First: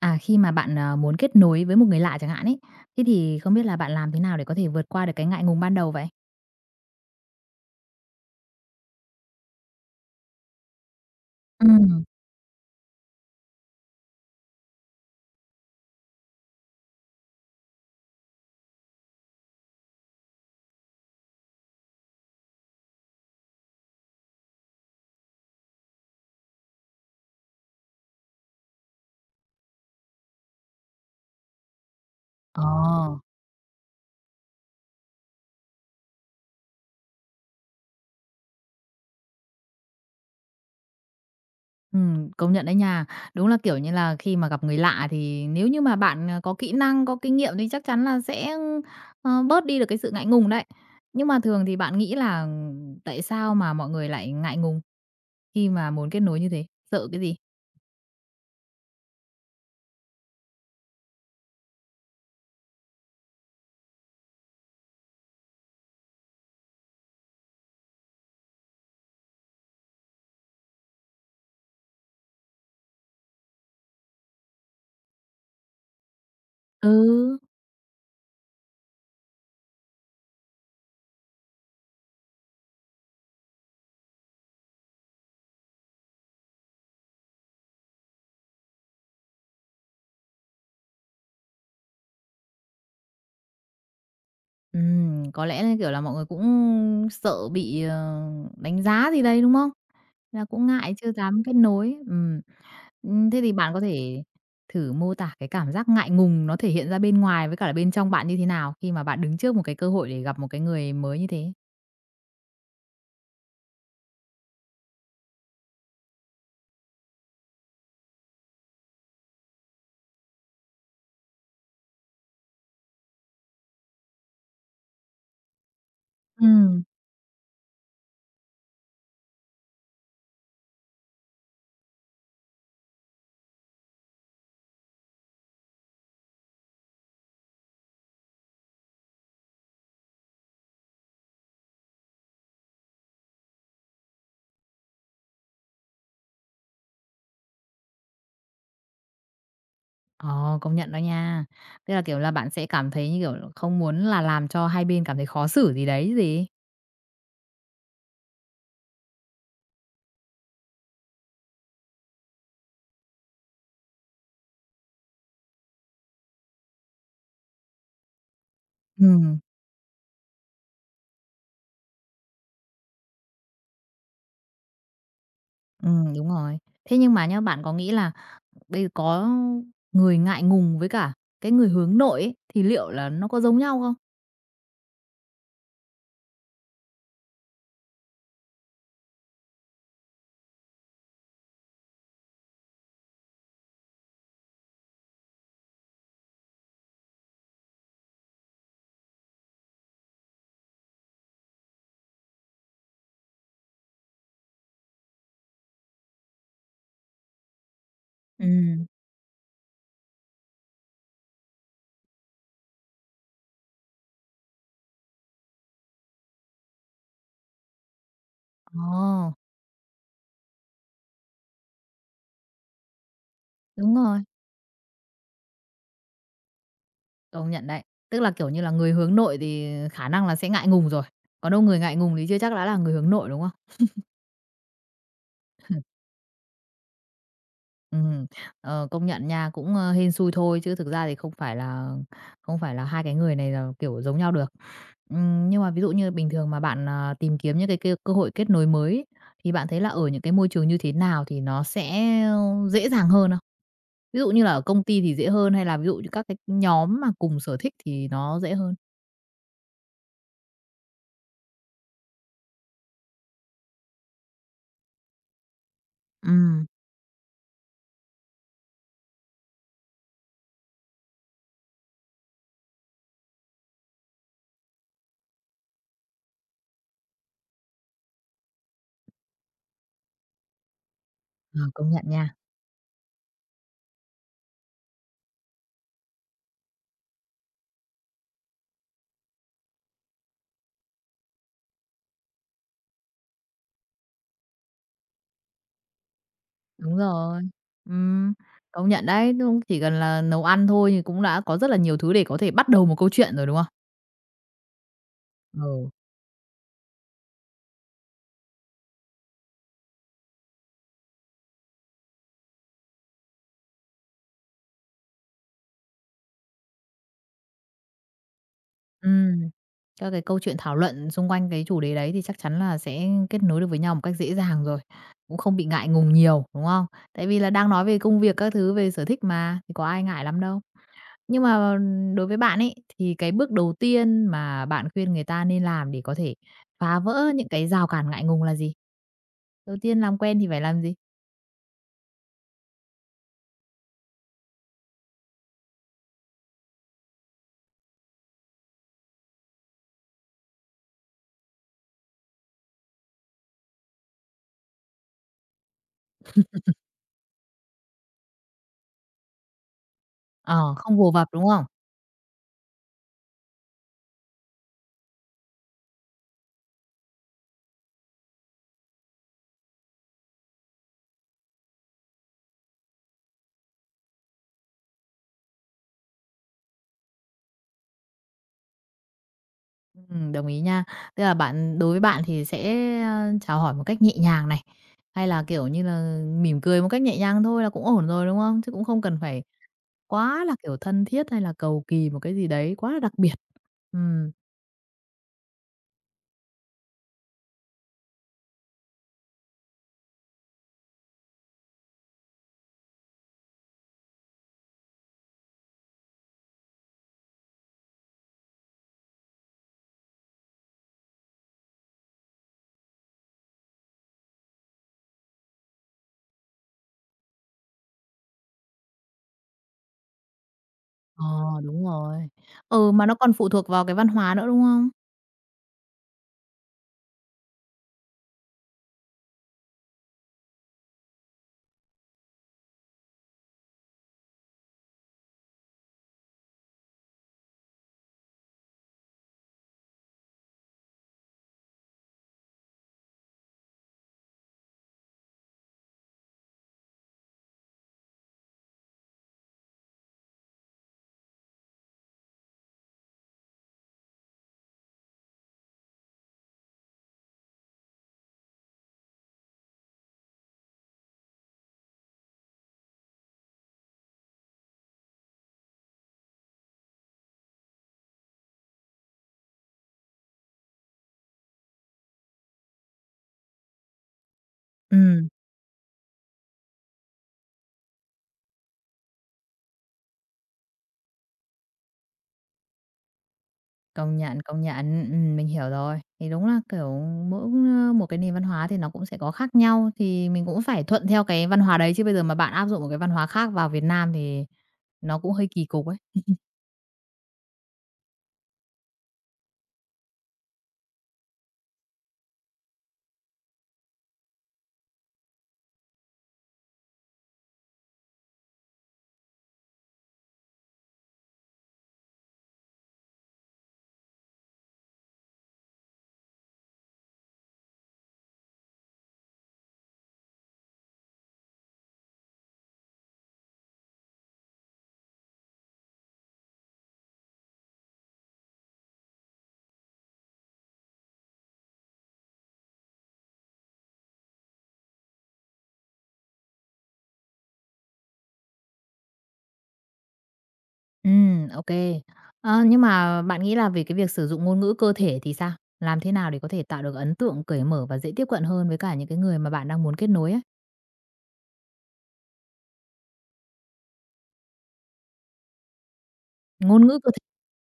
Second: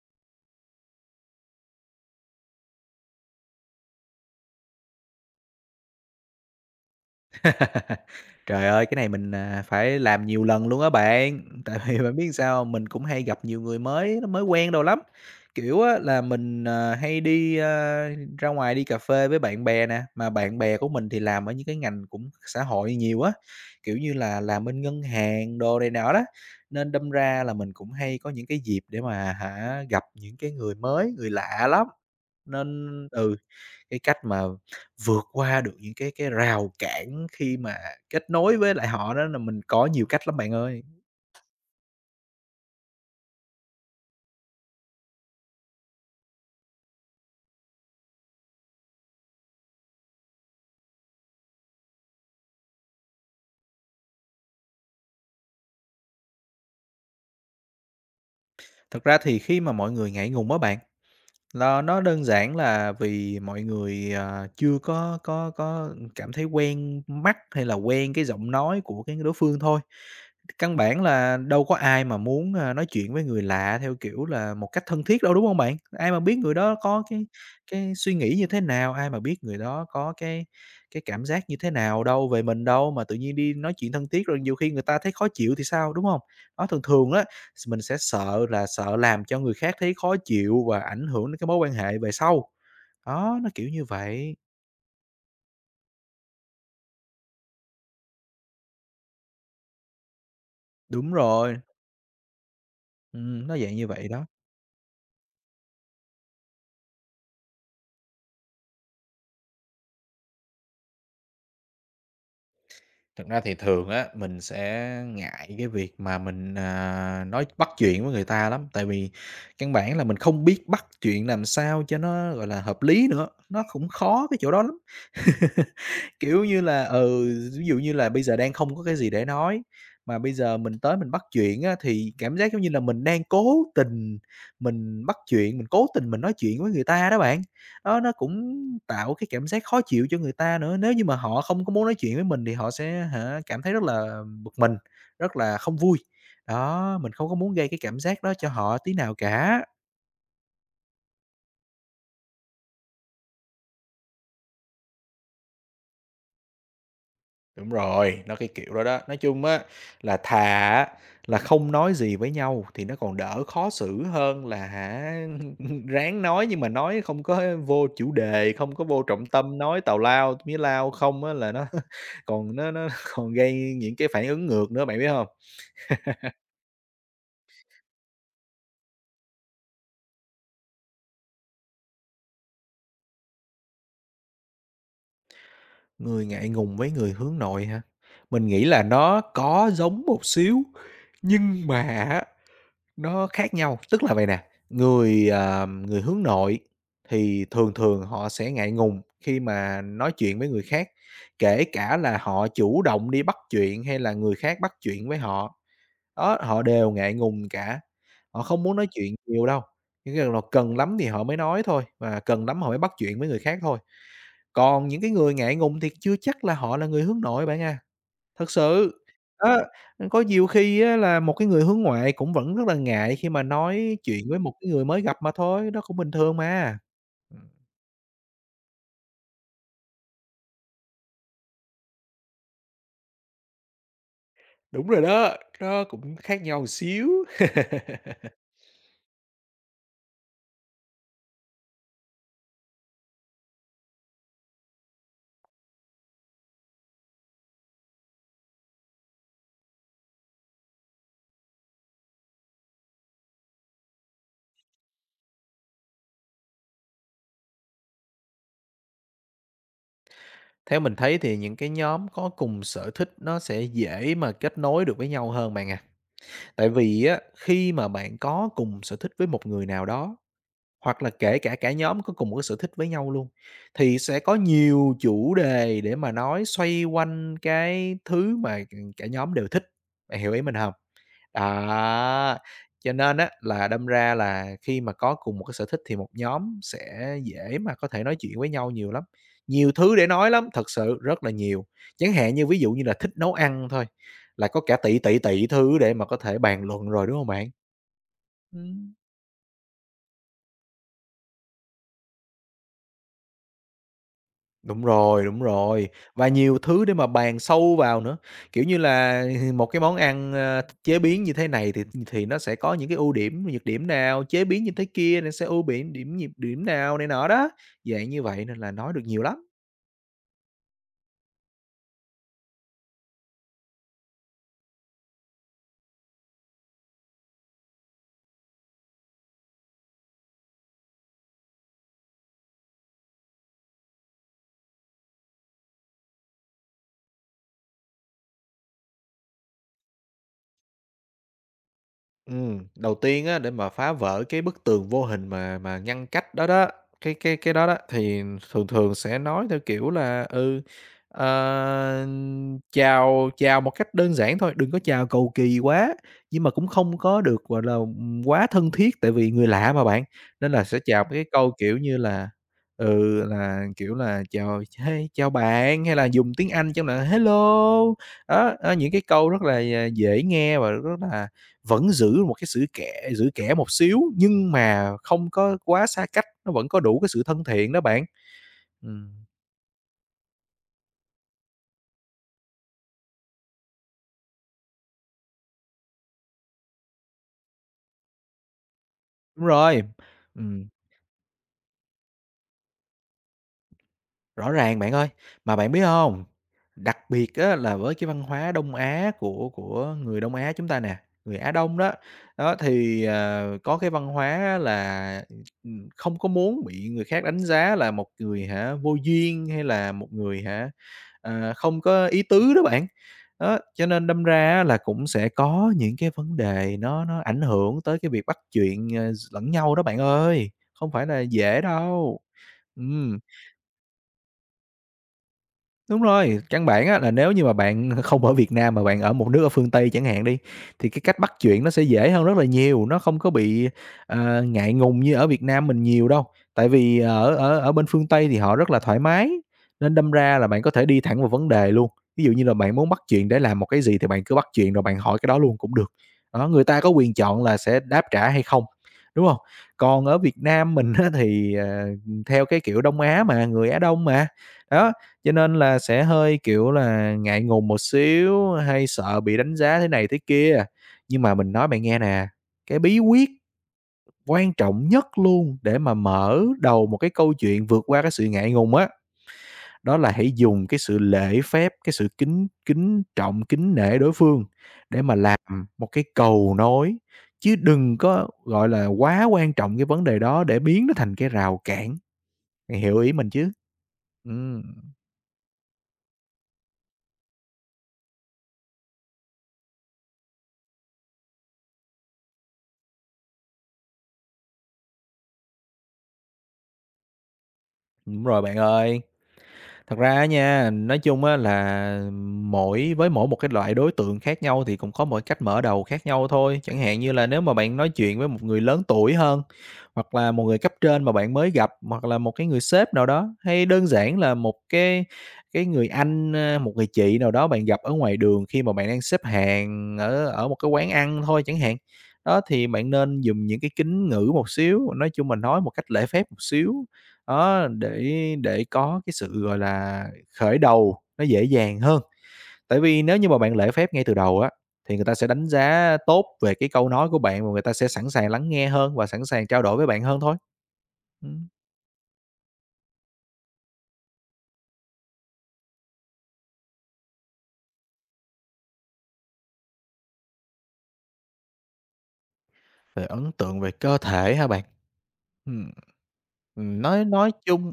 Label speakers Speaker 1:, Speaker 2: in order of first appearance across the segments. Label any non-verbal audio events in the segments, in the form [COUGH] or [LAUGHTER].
Speaker 1: À, khi mà bạn, muốn kết nối với một người lạ chẳng hạn ấy, thế thì không biết là bạn làm thế nào để có thể vượt qua được cái ngại ngùng ban đầu vậy?
Speaker 2: [LAUGHS] Trời ơi, cái này mình, phải làm nhiều lần luôn á bạn,
Speaker 1: Ừ,
Speaker 2: tại vì bạn biết sao hông? Mình cũng hay gặp nhiều người mới nó mới quen đâu lắm. Kiểu á, là mình, hay đi, ra ngoài đi cà phê với bạn bè nè, mà bạn bè của mình thì làm ở những cái ngành cũng xã hội nhiều á, kiểu như là, làm bên ngân hàng đồ này nọ đó, nên đâm ra là mình cũng hay có những cái dịp để mà hả, gặp những cái người mới, người lạ lắm.
Speaker 1: ờ,
Speaker 2: Nên ừ, cái cách mà vượt qua được những cái rào cản khi mà kết nối với lại họ đó là mình có nhiều cách lắm bạn ơi.
Speaker 1: công nhận đấy nha. Đúng là, kiểu như là, khi mà gặp người lạ thì nếu như mà bạn, có kỹ năng, có kinh nghiệm thì chắc chắn là sẽ, bớt đi được cái sự ngại ngùng đấy. Nhưng mà thường thì bạn nghĩ là tại sao mà mọi người lại ngại ngùng khi mà muốn kết nối như thế? Sợ cái gì?
Speaker 2: Thật ra thì khi mà mọi người ngại ngùng á bạn, nó đơn giản là vì mọi người, chưa có cảm thấy quen mắt hay là quen cái giọng nói của cái đối phương thôi. Căn bản là đâu có ai mà muốn, nói chuyện với người lạ theo kiểu là một cách thân thiết đâu, đúng không bạn? Ai mà biết người đó có
Speaker 1: Ừ.
Speaker 2: cái suy nghĩ như thế nào, ai mà biết người đó có cái cảm giác như thế nào đâu về mình đâu, mà tự nhiên đi nói chuyện thân thiết rồi nhiều khi người ta thấy khó chịu thì sao, đúng không? Đó, thường thường á mình sẽ sợ là sợ làm cho người khác thấy khó chịu và ảnh hưởng đến cái mối quan hệ về sau. Đó, nó kiểu như vậy.
Speaker 1: Có lẽ là, kiểu là, mọi người cũng sợ bị, đánh giá gì đây đúng không? Là cũng ngại chưa
Speaker 2: Đúng
Speaker 1: dám kết
Speaker 2: rồi,
Speaker 1: nối. Thế thì
Speaker 2: nó
Speaker 1: bạn
Speaker 2: dạng
Speaker 1: có
Speaker 2: như vậy
Speaker 1: thể
Speaker 2: đó.
Speaker 1: thử mô tả cái cảm giác ngại ngùng nó thể hiện ra bên ngoài với cả là bên trong bạn như thế nào khi mà bạn đứng trước một cái cơ hội để gặp một cái người mới như thế?
Speaker 2: Thực ra thì thường á, mình sẽ ngại cái việc mà mình, nói bắt chuyện với người ta lắm, tại vì căn bản là mình không biết bắt chuyện làm sao cho nó, gọi là, hợp lý nữa, nó cũng khó cái chỗ đó lắm. Kiểu như
Speaker 1: Ừm.
Speaker 2: là, ừ, ví dụ như là bây giờ đang không có cái gì để nói, mà bây giờ mình tới mình bắt chuyện á, thì cảm giác giống như là mình đang cố tình mình bắt chuyện, mình cố tình mình nói chuyện với người ta đó bạn. Đó, nó cũng tạo cái cảm giác khó chịu cho người ta nữa, nếu như mà họ không có muốn nói chuyện với mình thì họ sẽ hả, cảm thấy rất là bực mình, rất là không vui. Đó, mình không có muốn gây cái cảm giác đó cho họ tí nào cả.
Speaker 1: Ờ, công nhận đó nha. Tức là, kiểu là, bạn sẽ cảm thấy, như kiểu là, không muốn là làm cho hai bên cảm thấy khó xử gì đấy chứ gì?
Speaker 2: Đúng rồi, nó cái kiểu đó đó. Nói chung á, là thà á là không nói gì với nhau thì nó còn đỡ khó xử hơn là hả, [LAUGHS] ráng nói nhưng mà nói không có vô chủ đề, không có vô trọng
Speaker 1: Ừm,
Speaker 2: tâm, nói tào lao, mía lao không á là nó [LAUGHS] còn nó [LAUGHS] còn gây những cái phản ứng ngược nữa, bạn biết không?
Speaker 1: đúng rồi. Thế nhưng mà nhá, bạn có nghĩ là bây có người ngại ngùng với cả cái người hướng nội ấy, thì liệu là nó có giống nhau không?
Speaker 2: Người ngại ngùng với người hướng nội hả? Mình nghĩ là nó có giống một xíu, nhưng mà nó khác nhau, tức là vậy nè, người, người hướng nội thì thường thường họ sẽ ngại ngùng khi mà nói chuyện với người khác, kể cả là họ chủ động đi bắt chuyện hay là người khác bắt chuyện với họ. Đó, họ đều ngại ngùng cả, họ không muốn
Speaker 1: Ừm.
Speaker 2: nói chuyện nhiều đâu, những cái nào cần lắm thì họ mới nói thôi, và cần lắm họ mới bắt chuyện với người khác thôi. Còn những cái người ngại ngùng thì chưa chắc là họ là người hướng nội bạn à. Thật sự,
Speaker 1: Ờ.
Speaker 2: đó, có nhiều khi á là một cái người hướng ngoại cũng vẫn rất là ngại khi mà
Speaker 1: Đúng
Speaker 2: nói
Speaker 1: rồi.
Speaker 2: chuyện với một cái người mới gặp mà thôi, đó cũng bình thường mà. Ừm.
Speaker 1: Công nhận đấy. Tức là, kiểu như là, người hướng nội thì khả năng là sẽ ngại ngùng rồi, còn đâu người ngại ngùng thì chưa chắc đã là người hướng nội, đúng không?
Speaker 2: Đúng rồi đó, nó cũng khác nhau một xíu. [LAUGHS]
Speaker 1: Ừm, ờ, công nhận nha, cũng, hên xui thôi chứ thực ra thì không phải là hai cái người này là, kiểu, giống nhau được. Nhưng mà ví dụ như bình thường mà bạn, tìm kiếm những cái kêu cơ hội kết nối mới ấy, thì bạn thấy là ở những cái môi trường như thế nào thì nó sẽ dễ dàng hơn không? Ví dụ như là ở công ty thì dễ hơn hay là ví dụ như các cái nhóm mà cùng sở thích thì nó dễ hơn?
Speaker 2: Theo mình thấy thì những cái nhóm có cùng sở thích nó sẽ dễ mà kết nối được với nhau hơn bạn à.
Speaker 1: Ừm,
Speaker 2: Tại vì á, khi mà bạn có cùng sở thích với một người nào đó hoặc là kể cả cả nhóm có cùng một cái sở thích với nhau luôn, thì sẽ có nhiều chủ đề để mà nói xoay quanh cái thứ mà, ừ, cả nhóm đều thích, bạn hiểu ý mình hông?
Speaker 1: ờ, công nhận nha.
Speaker 2: Đó, cho nên á là đâm ra là khi mà có cùng một cái sở thích thì một nhóm sẽ dễ mà có thể nói chuyện với nhau nhiều lắm, nhiều thứ để nói lắm, thật sự rất là nhiều. Chẳng hạn như ví dụ như là thích nấu ăn thôi, là có cả tỷ, tỷ, tỷ thứ để mà có thể bàn luận
Speaker 1: Đúng
Speaker 2: rồi, đúng hông
Speaker 1: rồi.
Speaker 2: bạn?
Speaker 1: Ừm, công
Speaker 2: Ừm.
Speaker 1: nhận đấy, đúng chỉ cần là nấu ăn thôi thì cũng đã có rất là nhiều thứ để có thể bắt đầu một câu chuyện rồi, đúng không?
Speaker 2: Đúng rồi,
Speaker 1: Ừ.
Speaker 2: và nhiều thứ để mà bàn sâu vào nữa. Kiểu như là, [LAUGHS] một cái món ăn, chế biến như thế này thì nó sẽ có những cái ưu điểm, nhược điểm nào, chế biến như thế kia nó sẽ ưu điểm điểm, nhược điểm nào này nọ đó, dạng như vậy nên là nói được nhiều lắm.
Speaker 1: Ừm, các cái câu chuyện thảo luận xung quanh cái chủ đề đấy thì chắc chắn là sẽ kết nối được với nhau một cách dễ dàng rồi, cũng không bị ngại ngùng nhiều, đúng không? Tại vì là đang nói về công việc các thứ, về sở thích mà, thì có ai ngại lắm đâu. Nhưng mà đối với bạn ấy, thì cái bước đầu tiên mà bạn khuyên người ta nên làm để có thể phá vỡ những cái rào cản ngại ngùng là gì? Đầu tiên làm quen thì phải làm gì?
Speaker 2: Đầu tiên á, để mà phá vỡ cái bức tường vô hình mà ngăn cách đó đó, cái đó đó, thì thường thường sẽ nói theo kiểu là, ừ, ờ, chào chào một cách đơn giản thôi, đừng có chào cầu kỳ quá, nhưng mà cũng không có được, gọi là, quá thân thiết tại vì người lạ mà bạn, nên là
Speaker 1: Ờ,
Speaker 2: sẽ
Speaker 1: không
Speaker 2: chào
Speaker 1: vồ
Speaker 2: cái
Speaker 1: vập, đúng
Speaker 2: câu,
Speaker 1: không?
Speaker 2: kiểu như là, ừ, là, kiểu là, chào "Hey, chào bạn" hay là dùng tiếng Anh trong là "Hello", đó, đó, những cái câu rất là, dễ nghe và rất là vẫn giữ một cái sự kẻ giữ kẽ một xíu, nhưng mà không có quá xa cách, nó vẫn có đủ cái sự thân thiện đó bạn. Ừm,
Speaker 1: Đồng ý nha. Tức là bạn đối với bạn thì sẽ, chào hỏi một cách nhẹ nhàng này, hay là, kiểu như là, mỉm cười một cách nhẹ nhàng thôi là cũng ổn rồi, đúng không? Chứ cũng không cần phải
Speaker 2: đúng rồi.
Speaker 1: quá là,
Speaker 2: Ừm.
Speaker 1: kiểu, thân thiết hay là cầu kỳ một cái gì đấy quá là đặc biệt. Ừm,
Speaker 2: Rõ ràng bạn ơi, mà bạn biết không? Đặc biệt á là với cái văn hóa Đông Á của người Đông Á chúng ta nè, người Á Đông đó, đó, thì, có cái văn hóa là, không có muốn bị người khác đánh giá là một người hả, vô duyên hay là một người hả, không có ý tứ đó bạn. Đó, cho nên đâm ra á là cũng sẽ có những cái vấn đề nó ảnh hưởng tới cái việc bắt chuyện, lẫn nhau đó bạn ơi, không phải là
Speaker 1: ờ,
Speaker 2: dễ
Speaker 1: đúng
Speaker 2: đâu.
Speaker 1: rồi. Ừ, mà nó
Speaker 2: Ừm.
Speaker 1: còn phụ thuộc vào cái văn hóa nữa, đúng không?
Speaker 2: Đúng rồi, căn bản á là nếu như mà bạn [LAUGHS] không ở Việt Nam mà bạn ở một nước ở phương Tây chẳng hạn đi, thì cái cách bắt chuyện nó sẽ dễ hơn rất là nhiều, nó không có bị, ngại ngùng như ở Việt Nam mình nhiều đâu. Tại vì ở ở ở bên phương Tây thì họ rất là thoải mái, nên đâm ra là bạn có thể đi thẳng vào vấn đề luôn. Ví dụ như là bạn muốn bắt chuyện để làm một cái gì thì bạn cứ bắt chuyện rồi bạn hỏi cái đó luôn cũng được. Đó, người ta có quyền chọn là sẽ đáp trả hay không, đúng không? Còn ở Việt Nam mình á thì, theo cái kiểu Đông Á mà, người Á Đông mà, đó, cho nên là sẽ hơi, kiểu là, ngại ngùng một xíu, hay sợ bị đánh giá thế này thế kia. Nhưng mà mình nói bạn nghe nè, cái bí quyết quan trọng nhất luôn để mà mở đầu một cái câu chuyện vượt qua cái sự ngại ngùng á, đó là hãy dùng cái sự lễ phép, cái sự kính kính trọng, kính nể đối phương để mà
Speaker 1: Ừm.
Speaker 2: làm một cái cầu nối, chứ đừng có, gọi là, quá quan trọng cái vấn đề đó để biến nó thành cái rào cản. Bạn hiểu ý mình chứ?
Speaker 1: Công
Speaker 2: Ừm,
Speaker 1: nhận, mình hiểu rồi. Thì đúng là, kiểu, mỗi, một cái nền văn hóa thì nó cũng sẽ có khác nhau, thì mình cũng phải thuận theo cái văn hóa đấy, chứ bây giờ mà bạn áp dụng một cái văn hóa khác vào Việt Nam thì nó cũng hơi kỳ cục ấy.
Speaker 2: đúng rồi bạn ơi. Thật ra á nha, nói chung á là mỗi một cái loại đối tượng khác nhau thì cũng có mỗi cách mở đầu khác nhau thôi. Chẳng hạn như là nếu mà bạn nói chuyện với một người lớn tuổi hơn, hoặc là một người cấp trên mà bạn mới gặp, hoặc là một cái người sếp nào đó, hay đơn giản là một cái người anh, một người chị nào đó bạn gặp ở ngoài đường khi mà bạn đang xếp hàng ở ở một cái quán ăn thôi chẳng hạn. Đó, thì bạn nên dùng những cái kính ngữ một xíu, nói chung mình nói một cách lễ phép một xíu đó, để có cái sự, gọi là, khởi đầu nó dễ dàng hơn. Tại vì nếu như mà bạn lễ phép ngay từ đầu á, thì người ta sẽ đánh giá tốt về cái câu nói của bạn và người ta sẽ sẵn sàng lắng nghe hơn và sẵn sàng trao đổi với bạn hơn thôi.
Speaker 1: Ừ,
Speaker 2: Ừm.
Speaker 1: ok. Kê. Nhưng mà bạn nghĩ là về cái việc sử dụng ngôn ngữ cơ thể thì sao? Làm thế nào để có thể tạo được ấn tượng cởi mở và dễ tiếp cận hơn với cả những cái người mà bạn đang muốn kết nối ấy?
Speaker 2: Về ấn tượng về cơ thể hả bạn? Ừm.
Speaker 1: Ngôn
Speaker 2: Ừm,
Speaker 1: ngữ
Speaker 2: nói
Speaker 1: cơ thể.
Speaker 2: nói chung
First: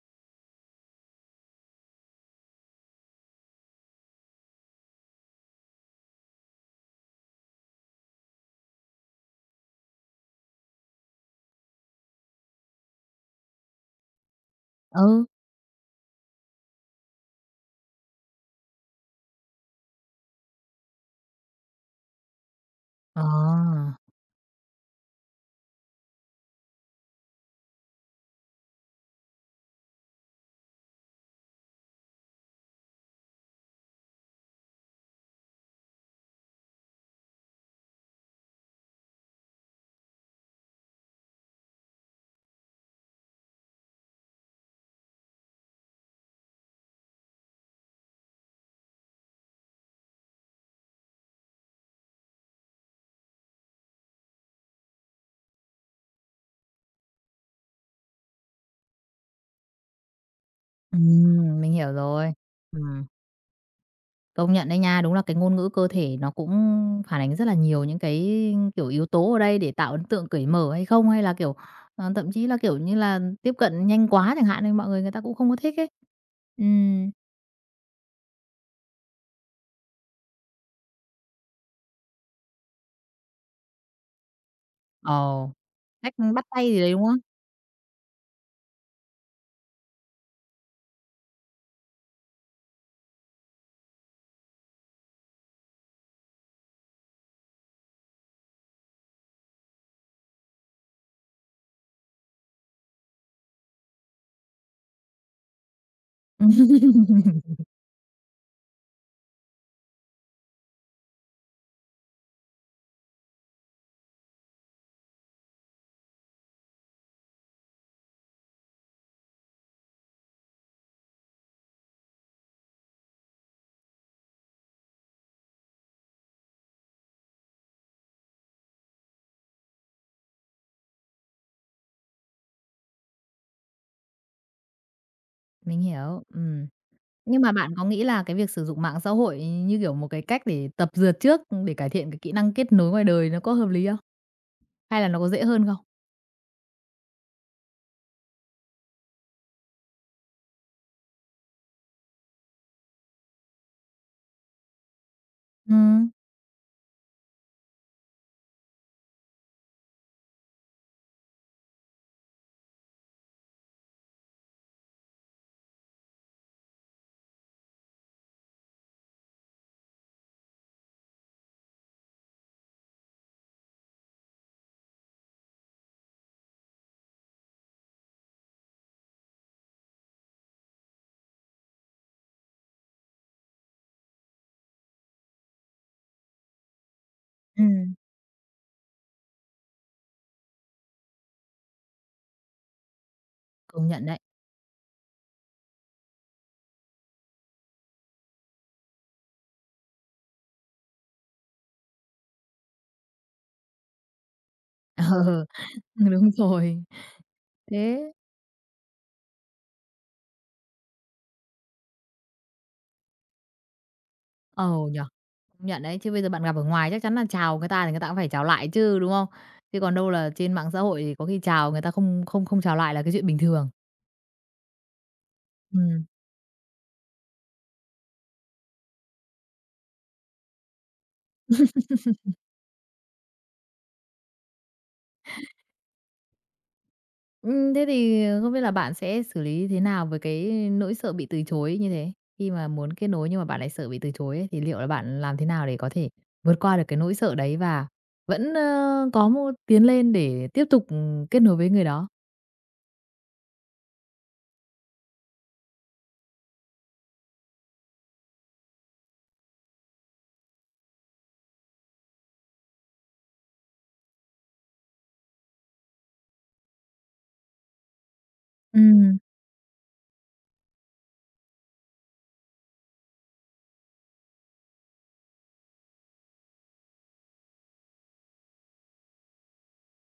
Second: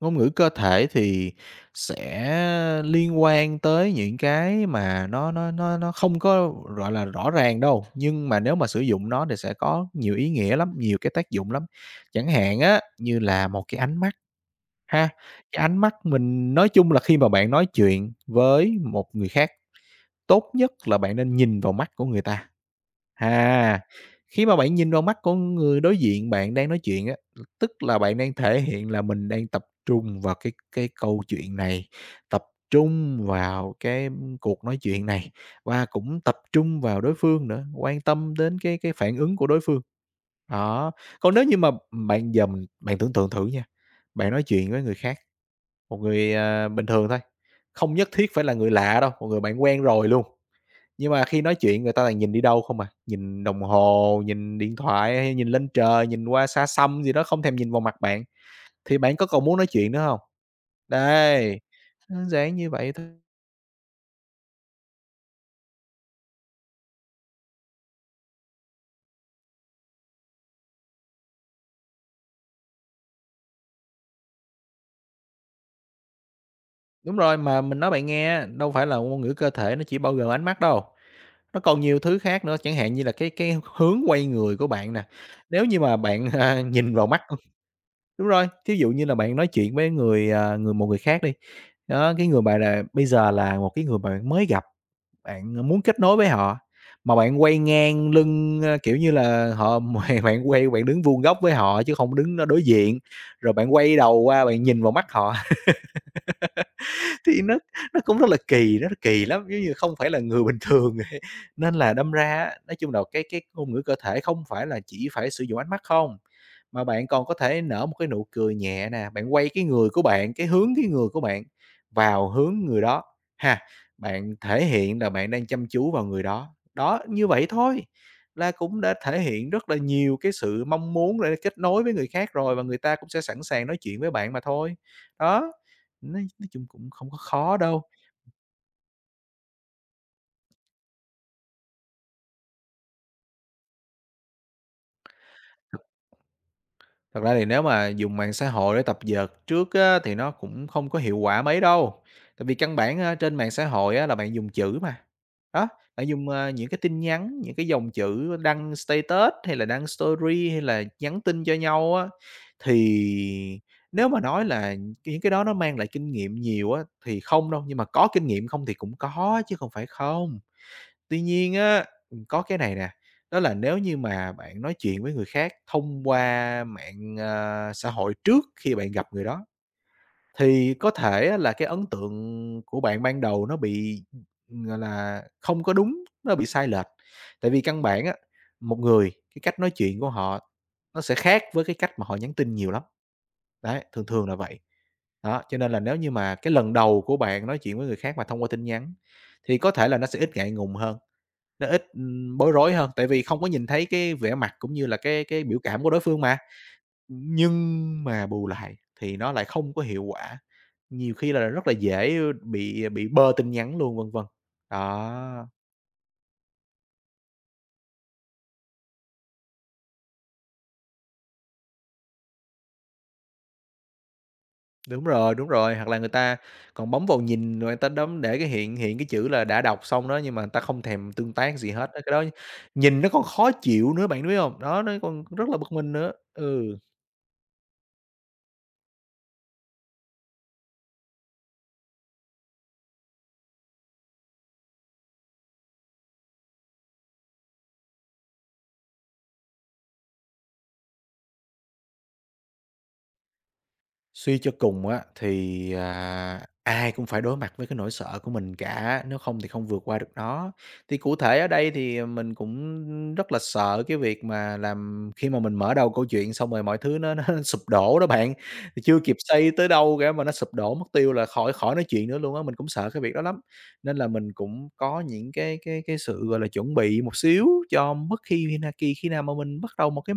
Speaker 2: ngôn ngữ cơ thể thì sẽ liên quan tới những cái mà nó không có, gọi là, rõ ràng đâu, nhưng mà nếu mà sử dụng nó thì sẽ có nhiều ý nghĩa lắm, nhiều cái tác dụng lắm. Chẳng hạn á, như là một cái ánh mắt ha,
Speaker 1: Ừ,
Speaker 2: cái ánh mắt mình nói chung là khi mà bạn nói chuyện với một người khác, tốt nhất là bạn nên nhìn vào mắt của người ta.
Speaker 1: ờ,
Speaker 2: À, Khi mà bạn nhìn vào mắt của người đối diện bạn đang nói chuyện á, tức là bạn đang thể hiện là mình đang tập trung vào cái câu chuyện này, tập trung vào cái cuộc nói chuyện này và cũng tập trung vào đối phương nữa, quan tâm đến cái phản ứng của đối phương. Đó, còn nếu như mà bạn giờ mình bạn tưởng tượng thử nha, bạn nói chuyện với người khác, một người, bình thường thôi, không nhất thiết phải là người lạ đâu, một người bạn quen rồi luôn. Nhưng mà khi nói chuyện người ta toàn nhìn đi đâu không à, nhìn đồng hồ, nhìn điện thoại hay nhìn lên trời, nhìn qua xa xăm gì đó, không thèm nhìn vào mặt bạn, thì bạn có còn muốn nói chuyện nữa hông? Đấy,
Speaker 1: mình hiểu
Speaker 2: đơn
Speaker 1: rồi.
Speaker 2: giản như vậy
Speaker 1: Ừm.
Speaker 2: thôi.
Speaker 1: Công nhận đấy nha, đúng là cái ngôn ngữ cơ thể nó cũng phản ánh rất là nhiều những cái, kiểu, yếu tố ở đây để tạo ấn tượng cởi mở hay không, hay là, kiểu, thậm chí là, kiểu như là, tiếp cận nhanh quá chẳng hạn nên mọi người người ta cũng không có thích ấy. Ừm,
Speaker 2: Đúng rồi, mà mình nói bạn nghe á, đâu phải là ngôn ngữ cơ thể nó chỉ bao gồm ánh mắt đâu, nó còn nhiều thứ khác nữa, chẳng hạn như là cái hướng quay người của bạn nè.
Speaker 1: ồ,
Speaker 2: Nếu như mà
Speaker 1: cách
Speaker 2: bạn, [LAUGHS]
Speaker 1: bắt tay gì đấy,
Speaker 2: nhìn
Speaker 1: đúng
Speaker 2: vào
Speaker 1: không?
Speaker 2: mắt. Đúng rồi, thí dụ như là bạn nói chuyện với người, à, người một người khác đi, đó, cái người bạn là bây giờ là một cái người bạn mới gặp, bạn muốn kết nối với họ, mà bạn quay ngang lưng, kiểu như là, họ [LAUGHS] bạn quay bạn đứng vuông góc với họ chứ không đứng đối diện, rồi bạn quay đầu qua bạn nhìn vào mắt họ. Thì nó cũng rất là kỳ lắm, giống như không phải là người bình thường [LAUGHS] ấy. Nên là đâm ra á, nói chung là cái ngôn ngữ cơ thể không phải là chỉ phải sử dụng ánh mắt không, mà bạn còn có thể nở một cái nụ cười nhẹ nè, bạn quay cái người của bạn, cái hướng cái người của bạn vào hướng người đó ha. Bạn thể hiện là bạn đang chăm chú vào người đó. Đó, như vậy thôi là cũng đã thể hiện rất là nhiều cái sự mong muốn để kết nối với người khác rồi và người ta cũng sẽ sẵn sàng nói chuyện với bạn mà thôi. Đó.
Speaker 1: Mình hiểu,
Speaker 2: Nói chung
Speaker 1: ừm.
Speaker 2: cũng không có
Speaker 1: Nhưng mà
Speaker 2: khó
Speaker 1: bạn
Speaker 2: đâu.
Speaker 1: có nghĩ là cái việc sử dụng mạng xã hội như kiểu một cái cách để tập dượt trước để cải thiện cái kỹ năng kết nối ngoài đời nó có hợp lý không? Hay là nó có dễ hơn không?
Speaker 2: Thật thật ra thì nếu mà dùng mạng xã hội để tập dượt trước á, thì nó cũng không có hiệu quả mấy đâu. Tại vì căn bản, trên mạng xã hội á, là bạn dùng chữ mà. Đó,
Speaker 1: Ừ,
Speaker 2: bạn dùng, những cái tin nhắn, những cái dòng chữ đăng status hay là đăng story hay là nhắn tin cho nhau á, thì nếu mà nói là những cái đó nó mang lại kinh nghiệm nhiều á, thì không đâu, nhưng mà có kinh nghiệm không thì cũng có chứ không phải không. Tuy nhiên á, có cái này nè, đó là nếu như mà bạn nói chuyện với người khác thông qua mạng, xã hội trước khi bạn gặp người đó, thì có thể á là cái ấn tượng của bạn ban đầu nó bị, gọi là, không có đúng, nó bị sai lệch. Tại vì căn
Speaker 1: ừm,
Speaker 2: bản á, một người, cái cách nói chuyện của họ nó sẽ khác với cái cách mà họ nhắn tin nhiều lắm. Đấy,
Speaker 1: công
Speaker 2: thường
Speaker 1: nhận đấy.
Speaker 2: thường là vậy. Đó, cho nên là nếu như mà cái lần đầu của bạn nói chuyện với người khác mà thông qua tin nhắn thì có thể là nó sẽ ít ngại ngùng hơn, nó ít, bối rối hơn, tại vì không có nhìn thấy cái vẻ mặt cũng như
Speaker 1: Ừ,
Speaker 2: là cái biểu cảm
Speaker 1: [LAUGHS]
Speaker 2: của đối phương
Speaker 1: đúng
Speaker 2: mà.
Speaker 1: rồi.
Speaker 2: Nhưng
Speaker 1: Thế.
Speaker 2: mà bù lại thì nó lại không có hiệu quả, nhiều khi là rất là dễ, bị bơ tin nhắn luôn, vân vân.
Speaker 1: Ờ, Ồ nhở,
Speaker 2: Đó.
Speaker 1: công nhận đấy, chứ bây giờ bạn gặp ở ngoài chắc chắn là chào người ta thì người ta cũng phải chào lại chứ, đúng không? Chứ còn đâu là trên mạng xã hội thì có khi chào người ta không không không chào lại là cái chuyện bình thường.
Speaker 2: Đúng rồi, hoặc là
Speaker 1: Ừm.
Speaker 2: người ta còn bấm vào nhìn rồi người ta đấm để cái hiện hiện cái chữ là đã đọc xong đó, nhưng mà người ta không thèm tương tác gì hết á, cái đó nhìn nó còn khó chịu nữa, bạn biết hông? Đó, nó còn rất là bực mình nữa. Ừ.
Speaker 1: Thế thì không biết là bạn sẽ xử lý thế nào với cái nỗi sợ bị từ chối như thế? Khi mà muốn kết nối nhưng mà bạn lại sợ bị từ chối ấy, thì liệu là bạn làm thế nào để có thể vượt qua được cái nỗi sợ đấy và vẫn, có một tiến lên để tiếp tục, kết nối với người đó?
Speaker 2: Suy cho cùng á, thì, ai cũng phải đối mặt với cái nỗi sợ của mình cả, nếu không thì không vượt qua được nó. Thì cụ thể ở đây thì mình cũng rất là sợ cái việc mà làm khi mà mình mở đầu câu chuyện xong rồi mọi thứ nó [LAUGHS] sụp đổ đó bạn, thì chưa kịp
Speaker 1: Ừm.
Speaker 2: xây tới đâu cả mà nó sụp đổ mất tiêu là khỏi khỏi nói chuyện nữa luôn á, mình cũng sợ cái việc đó lắm. Nên là mình cũng có những cái sự, gọi là, chuẩn bị một xíu cho mất khi na kỳ khi nào mà mình bắt đầu một cái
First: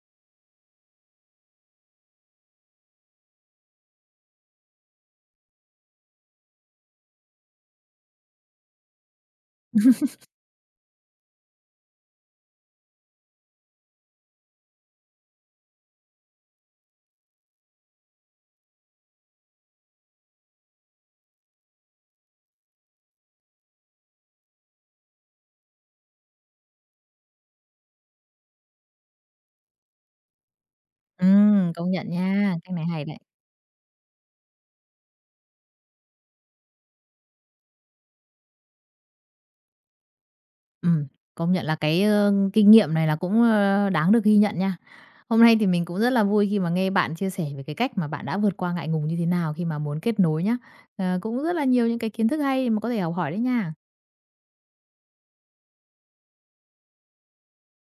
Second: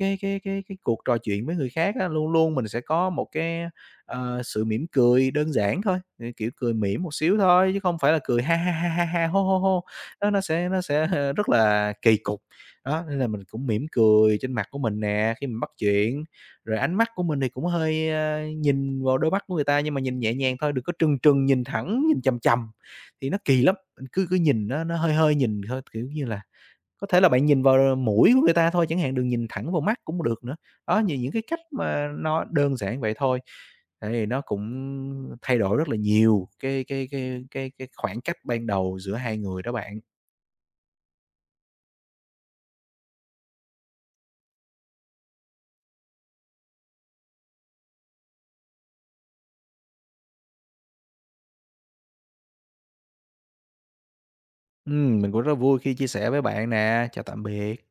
Speaker 2: cái cái cái cái cuộc trò chuyện với người khác á, luôn luôn mình sẽ có một cái, sự mỉm cười đơn giản thôi, kiểu, cười mỉm một xíu thôi chứ không phải là cười ha ha ha ha ha, hô hô hô, nó sẽ [LAUGHS] rất là kỳ cục. Đó, nên là mình cũng mỉm cười trên mặt của mình nè khi mình bắt chuyện, rồi ánh mắt của mình thì cũng hơi, nhìn vào đôi mắt của người ta nhưng mà nhìn nhẹ nhàng thôi, đừng có trừng trừng, nhìn thẳng, nhìn chằm chằm thì nó kỳ lắm. Mình cứ cứ nhìn nó hơi hơi nhìn thôi, kiểu như là có thể là bạn nhìn vào mũi của người ta thôi chẳng hạn, đừng nhìn thẳng vào mắt cũng được nữa. Đó, như những cái cách
Speaker 1: Công
Speaker 2: mà
Speaker 1: nhận
Speaker 2: nó
Speaker 1: nha, cái
Speaker 2: đơn
Speaker 1: này
Speaker 2: giản
Speaker 1: hay
Speaker 2: vậy
Speaker 1: đấy.
Speaker 2: thôi, thì nó cũng thay đổi rất là nhiều cái khoảng cách ban đầu giữa hai người đó bạn.
Speaker 1: Ừm, công nhận là cái, kinh nghiệm này là cũng, đáng được ghi nhận nha. Hôm nay thì mình cũng rất là vui khi mà nghe bạn chia sẻ về cái cách mà bạn đã vượt qua ngại ngùng như thế nào khi mà muốn kết nối nhá. Ờ, cũng rất là nhiều những cái kiến thức hay mà có thể học hỏi đấy nha.
Speaker 2: Mình cũng rất vui khi chia sẻ với bạn nè. Chào tạm biệt.